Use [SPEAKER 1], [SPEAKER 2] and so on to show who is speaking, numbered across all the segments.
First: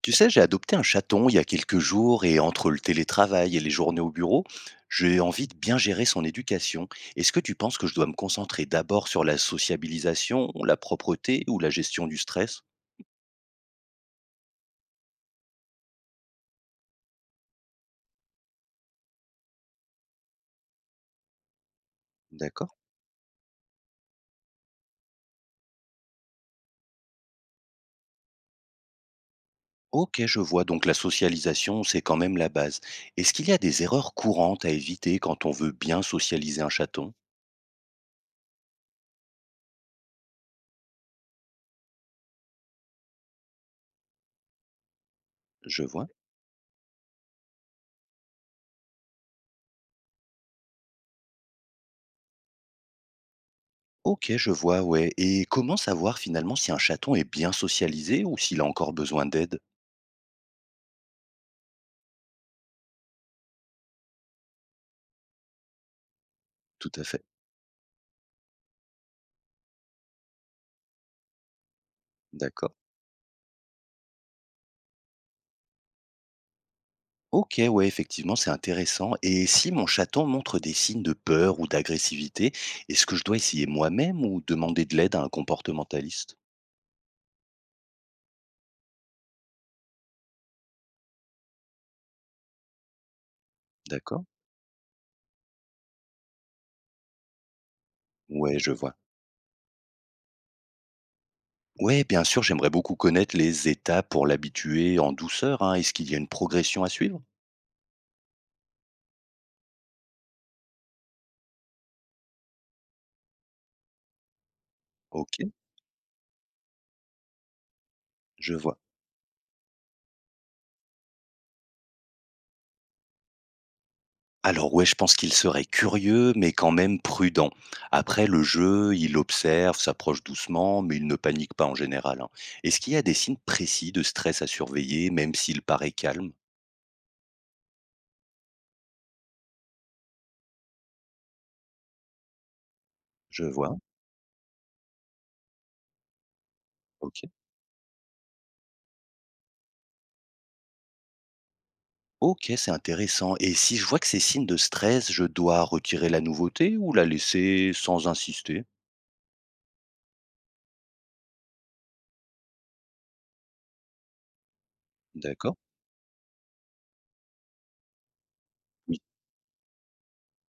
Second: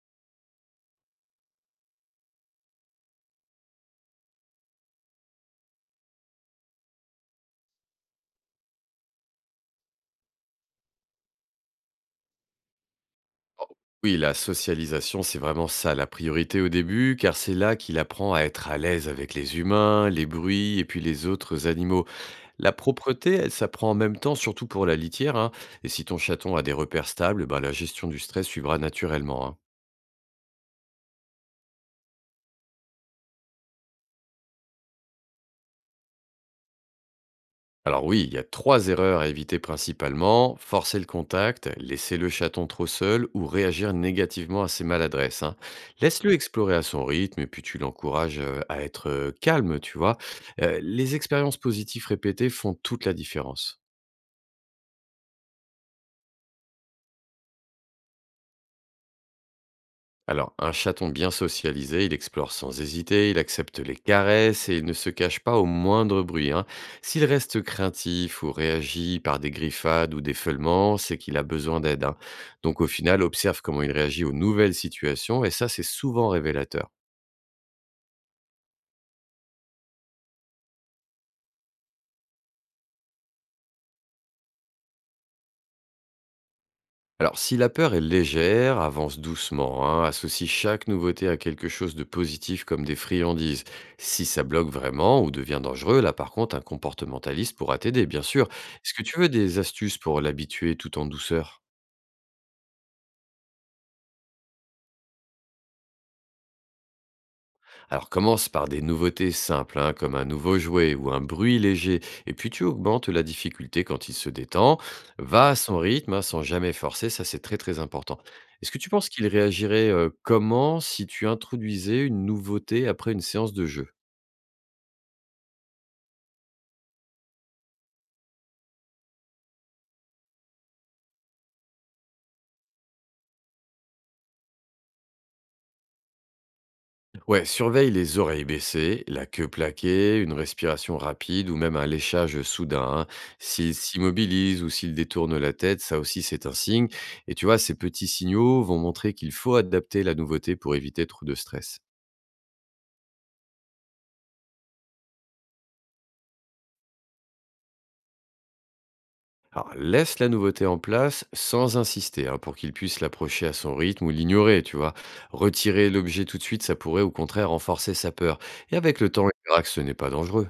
[SPEAKER 1] Tu sais, j'ai adopté un chaton il y a quelques jours et entre le télétravail et les journées au bureau, j'ai envie de bien gérer son éducation. Est-ce que tu penses que je dois me concentrer d'abord sur la sociabilisation, la propreté ou la gestion du stress?
[SPEAKER 2] Oh, Oui, la socialisation, c'est vraiment ça la priorité au début, car c'est là qu'il apprend à être à l'aise avec les humains, les bruits et puis les autres animaux.
[SPEAKER 1] D'accord.
[SPEAKER 2] La propreté, elle s'apprend en même temps, surtout pour la litière, hein. Et si ton chaton a des repères stables, eh ben, la gestion du stress suivra naturellement, hein.
[SPEAKER 1] Ok, je vois. Donc la socialisation, c'est quand même la base. Est-ce qu'il y a des erreurs courantes à éviter quand on veut bien socialiser un chaton?
[SPEAKER 2] Alors oui, il y a trois erreurs à éviter principalement. Forcer le contact, laisser le chaton trop seul ou réagir négativement à ses maladresses, hein.
[SPEAKER 1] Je vois.
[SPEAKER 2] Laisse-le explorer à son rythme et puis tu l'encourages à être calme, tu vois. Les expériences positives répétées font toute la différence.
[SPEAKER 1] Ok, je vois, ouais. Et comment savoir finalement si un chaton est bien socialisé ou s'il a encore besoin d'aide?
[SPEAKER 2] Alors, un chaton bien socialisé, il explore sans hésiter, il accepte les caresses et il ne se cache pas au moindre bruit, hein.
[SPEAKER 1] Tout à fait.
[SPEAKER 2] S'il reste craintif ou réagit par des griffades ou des feulements, c'est qu'il a besoin d'aide, hein.
[SPEAKER 1] D'accord.
[SPEAKER 2] Donc, au final, observe comment il réagit aux nouvelles situations et ça, c'est souvent révélateur.
[SPEAKER 1] Ok, ouais, effectivement, c'est intéressant. Et si mon chaton montre des signes de peur ou d'agressivité, est-ce que je dois essayer moi-même ou demander de l'aide à un comportementaliste?
[SPEAKER 2] Alors, si la peur est légère, avance doucement, hein, associe chaque nouveauté à quelque chose de positif comme des friandises.
[SPEAKER 1] D'accord.
[SPEAKER 2] Si ça bloque vraiment ou devient dangereux, là par contre, un comportementaliste pourra t'aider, bien sûr.
[SPEAKER 1] Ouais, je
[SPEAKER 2] Est-ce
[SPEAKER 1] vois.
[SPEAKER 2] que tu veux des astuces pour l'habituer tout en douceur?
[SPEAKER 1] Ouais, bien sûr, j'aimerais beaucoup connaître les étapes pour l'habituer en douceur, hein. Est-ce qu'il y a une progression à suivre?
[SPEAKER 2] Alors commence par des nouveautés simples, hein, comme un nouveau jouet ou un bruit léger, et puis tu augmentes la difficulté quand il se détend.
[SPEAKER 1] Ok,
[SPEAKER 2] Va à son rythme, hein, sans jamais forcer, ça c'est très très important.
[SPEAKER 1] je
[SPEAKER 2] Est-ce
[SPEAKER 1] vois.
[SPEAKER 2] que tu penses qu'il réagirait comment si tu introduisais une nouveauté après une séance de jeu?
[SPEAKER 1] Alors ouais, je pense qu'il serait curieux, mais quand même prudent. Après le jeu, il observe, s'approche doucement, mais il ne panique pas en général, hein. Est-ce qu'il y a des signes précis de stress à surveiller, même s'il paraît calme?
[SPEAKER 2] Ouais, surveille les oreilles baissées, la queue plaquée, une respiration rapide ou même un léchage soudain, hein.
[SPEAKER 1] Je
[SPEAKER 2] S'il
[SPEAKER 1] vois.
[SPEAKER 2] s'immobilise ou s'il détourne la tête, ça aussi c'est un signe.
[SPEAKER 1] Ok.
[SPEAKER 2] Et tu vois, ces petits signaux vont montrer qu'il faut adapter la nouveauté pour éviter trop de stress.
[SPEAKER 1] Ok, c'est intéressant. Et si je vois que ces signes de stress, je dois retirer la nouveauté ou la laisser sans insister?
[SPEAKER 2] Alors, laisse la nouveauté en place sans insister, hein, pour qu'il puisse l'approcher à son rythme ou l'ignorer, tu vois.
[SPEAKER 1] D'accord.
[SPEAKER 2] Retirer l'objet tout de suite, ça pourrait au contraire renforcer sa peur. Et
[SPEAKER 1] Oui.
[SPEAKER 2] avec le temps, il verra que ce n'est pas dangereux.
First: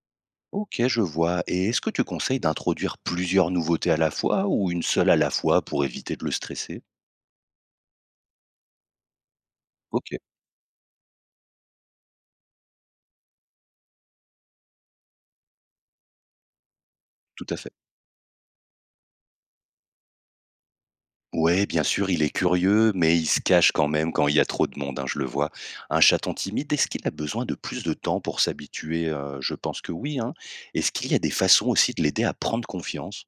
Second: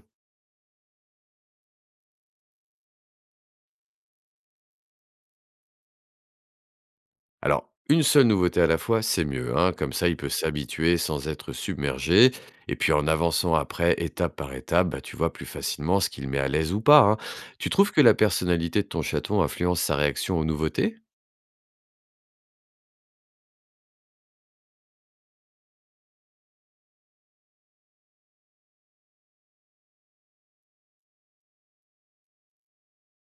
[SPEAKER 1] Ok, je vois. Et est-ce que tu conseilles d'introduire plusieurs nouveautés à la fois ou une seule à la fois pour éviter de le stresser?
[SPEAKER 2] Alors, une seule nouveauté à la fois, c'est mieux, hein, comme ça
[SPEAKER 1] Ok,
[SPEAKER 2] il peut s'habituer sans être submergé, et puis en avançant après, étape par étape, bah, tu vois plus facilement ce qu'il met à l'aise ou pas, hein.
[SPEAKER 1] tout à
[SPEAKER 2] Tu
[SPEAKER 1] fait.
[SPEAKER 2] trouves que la personnalité de ton chaton influence sa réaction aux nouveautés?
[SPEAKER 1] Ouais, bien sûr, il est curieux, mais il se cache quand même quand il y a trop de monde, hein, je le vois. Un chaton timide, est-ce qu'il a besoin de plus de temps pour s'habituer? Je pense que oui, hein. Est-ce qu'il y a des façons aussi de l'aider à prendre confiance?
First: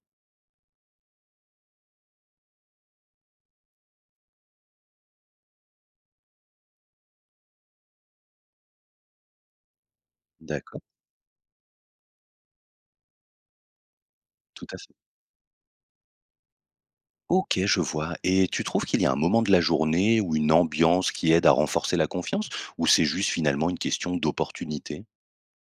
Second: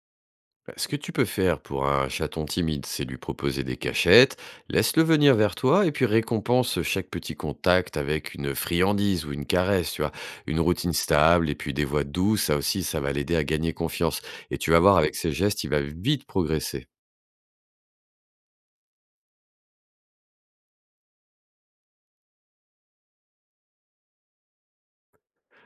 [SPEAKER 2] Bah, ce que tu peux faire pour un chaton timide, c'est lui proposer des cachettes, laisse-le venir vers toi et puis récompense chaque petit contact avec une friandise ou une caresse, tu vois, une
[SPEAKER 1] D'accord,
[SPEAKER 2] routine stable et puis des voix douces, ça aussi, ça va l'aider à gagner confiance. Et
[SPEAKER 1] tout
[SPEAKER 2] tu
[SPEAKER 1] à
[SPEAKER 2] vas
[SPEAKER 1] fait.
[SPEAKER 2] voir, avec ses gestes, il va vite progresser.
[SPEAKER 1] Ok, je vois. Et tu trouves qu'il y a un moment de la journée ou une ambiance qui aide à renforcer la confiance, ou c'est juste finalement une question d'opportunité?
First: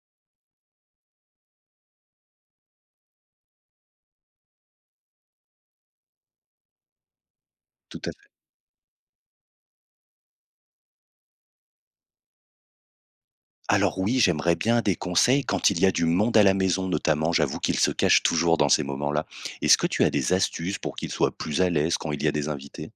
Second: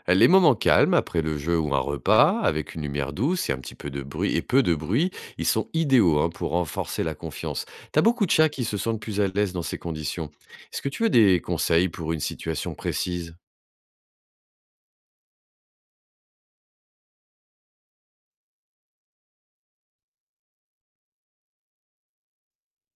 [SPEAKER 2] Les moments calmes, après le jeu ou un repas, avec une lumière douce et un petit peu de bruit, et peu de bruit, ils sont idéaux, hein, pour renforcer la confiance.
[SPEAKER 1] Tout
[SPEAKER 2] T'as
[SPEAKER 1] à
[SPEAKER 2] beaucoup de
[SPEAKER 1] fait.
[SPEAKER 2] chats qui se sentent plus à l'aise dans ces conditions. Est-ce que tu veux des conseils pour une situation précise?
[SPEAKER 1] Alors oui, j'aimerais bien des conseils quand il y a du monde à la maison notamment, j'avoue qu'il se cache toujours dans ces moments-là. Est-ce que tu as des astuces pour qu'il soit plus à l'aise quand il y a des invités?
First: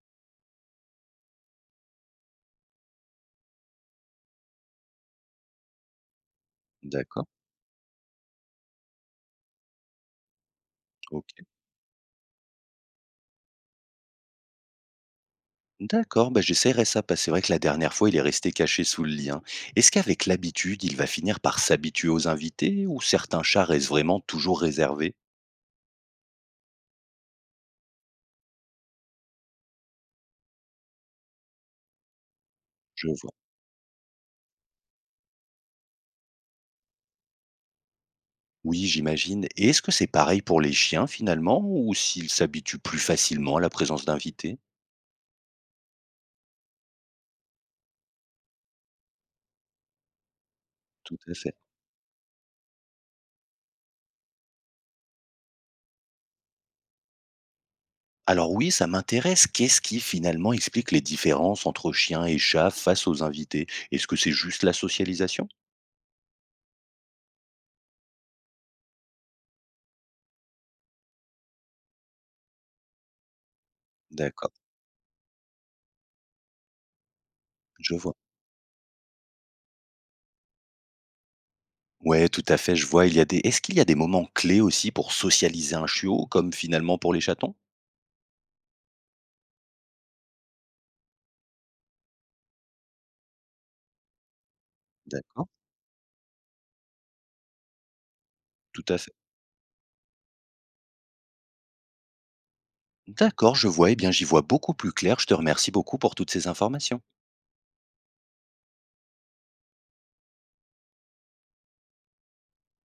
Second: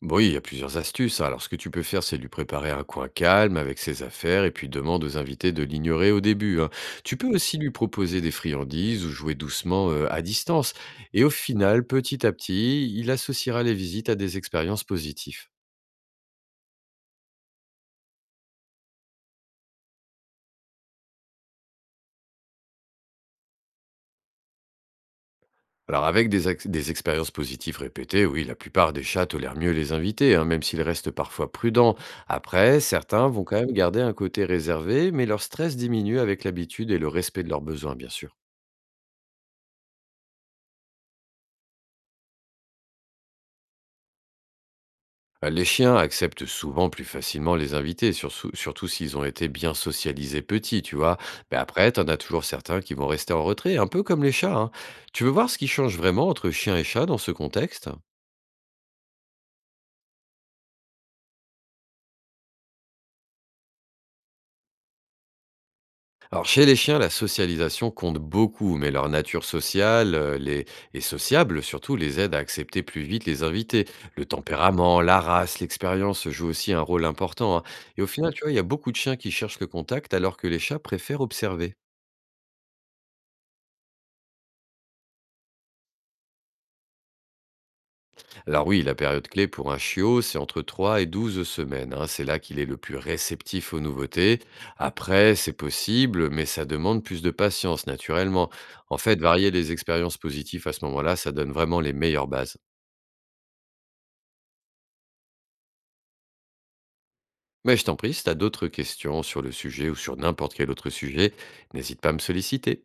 [SPEAKER 2] Bon, oui, il y a plusieurs astuces, hein. Alors, ce que tu peux faire, c'est lui préparer un coin calme avec ses affaires et puis demande aux invités de l'ignorer au début, hein. Tu peux
[SPEAKER 1] D'accord,
[SPEAKER 2] aussi lui proposer des friandises ou jouer doucement à distance. Et au
[SPEAKER 1] OK.
[SPEAKER 2] final, petit à petit, il associera les visites à des expériences positives.
[SPEAKER 1] D'accord, bah j'essaierai ça parce que c'est vrai que la dernière fois, il est resté caché sous le lit, hein. Est-ce qu'avec l'habitude, il va finir par s'habituer aux invités ou certains chats restent vraiment toujours réservés?
[SPEAKER 2] Alors, avec des expériences positives répétées, oui, la plupart des chats tolèrent mieux les invités, hein, même s'ils restent parfois prudents. Après,
[SPEAKER 1] Je
[SPEAKER 2] certains
[SPEAKER 1] vois.
[SPEAKER 2] vont quand même garder un côté réservé, mais leur stress diminue avec l'habitude et le respect de leurs besoins, bien sûr.
[SPEAKER 1] Oui, j'imagine. Et est-ce que c'est pareil pour les chiens finalement ou s'ils s'habituent plus facilement à la présence d'invités?
[SPEAKER 2] Bah, les chiens acceptent souvent plus facilement les invités, surtout s'ils ont été bien socialisés petits, tu
[SPEAKER 1] Tout
[SPEAKER 2] vois.
[SPEAKER 1] à fait.
[SPEAKER 2] Mais après, t'en as toujours certains qui vont rester en retrait, un peu comme les chats, hein. Tu veux voir ce qui change vraiment entre chien et chat dans ce contexte?
[SPEAKER 1] Alors oui, ça m'intéresse. Qu'est-ce qui finalement explique les différences entre chiens et chats face aux invités? Est-ce que c'est juste la socialisation?
[SPEAKER 2] Alors, chez les chiens, la socialisation compte beaucoup, mais leur nature sociale et sociable, surtout, les aide à accepter plus vite les invités. Le
[SPEAKER 1] D'accord,
[SPEAKER 2] tempérament, la race, l'expérience jouent aussi un rôle important, hein.
[SPEAKER 1] je
[SPEAKER 2] Et au
[SPEAKER 1] vois.
[SPEAKER 2] final, tu vois, il y a beaucoup de chiens qui cherchent le contact alors que les chats préfèrent observer.
[SPEAKER 1] Ouais, tout à fait, je vois. Il y a des... Est-ce qu'il y a des moments clés aussi pour socialiser un chiot, comme finalement pour les chatons?
[SPEAKER 2] Alors oui, la période clé pour un chiot, c'est entre 3 et 12 semaines, hein. C'est là qu'il est le plus réceptif aux nouveautés. Après,
[SPEAKER 1] D'accord,
[SPEAKER 2] c'est possible, mais ça demande plus de patience, naturellement.
[SPEAKER 1] tout à
[SPEAKER 2] En
[SPEAKER 1] fait.
[SPEAKER 2] fait, varier les expériences positives à ce moment-là, ça donne vraiment les meilleures bases.
[SPEAKER 1] D'accord, je vois. Eh bien, j'y vois beaucoup plus clair. Je te remercie beaucoup pour toutes ces informations.
[SPEAKER 2] Mais je t'en prie, si tu as d'autres questions sur le sujet ou sur n'importe quel autre sujet, n'hésite pas à me solliciter.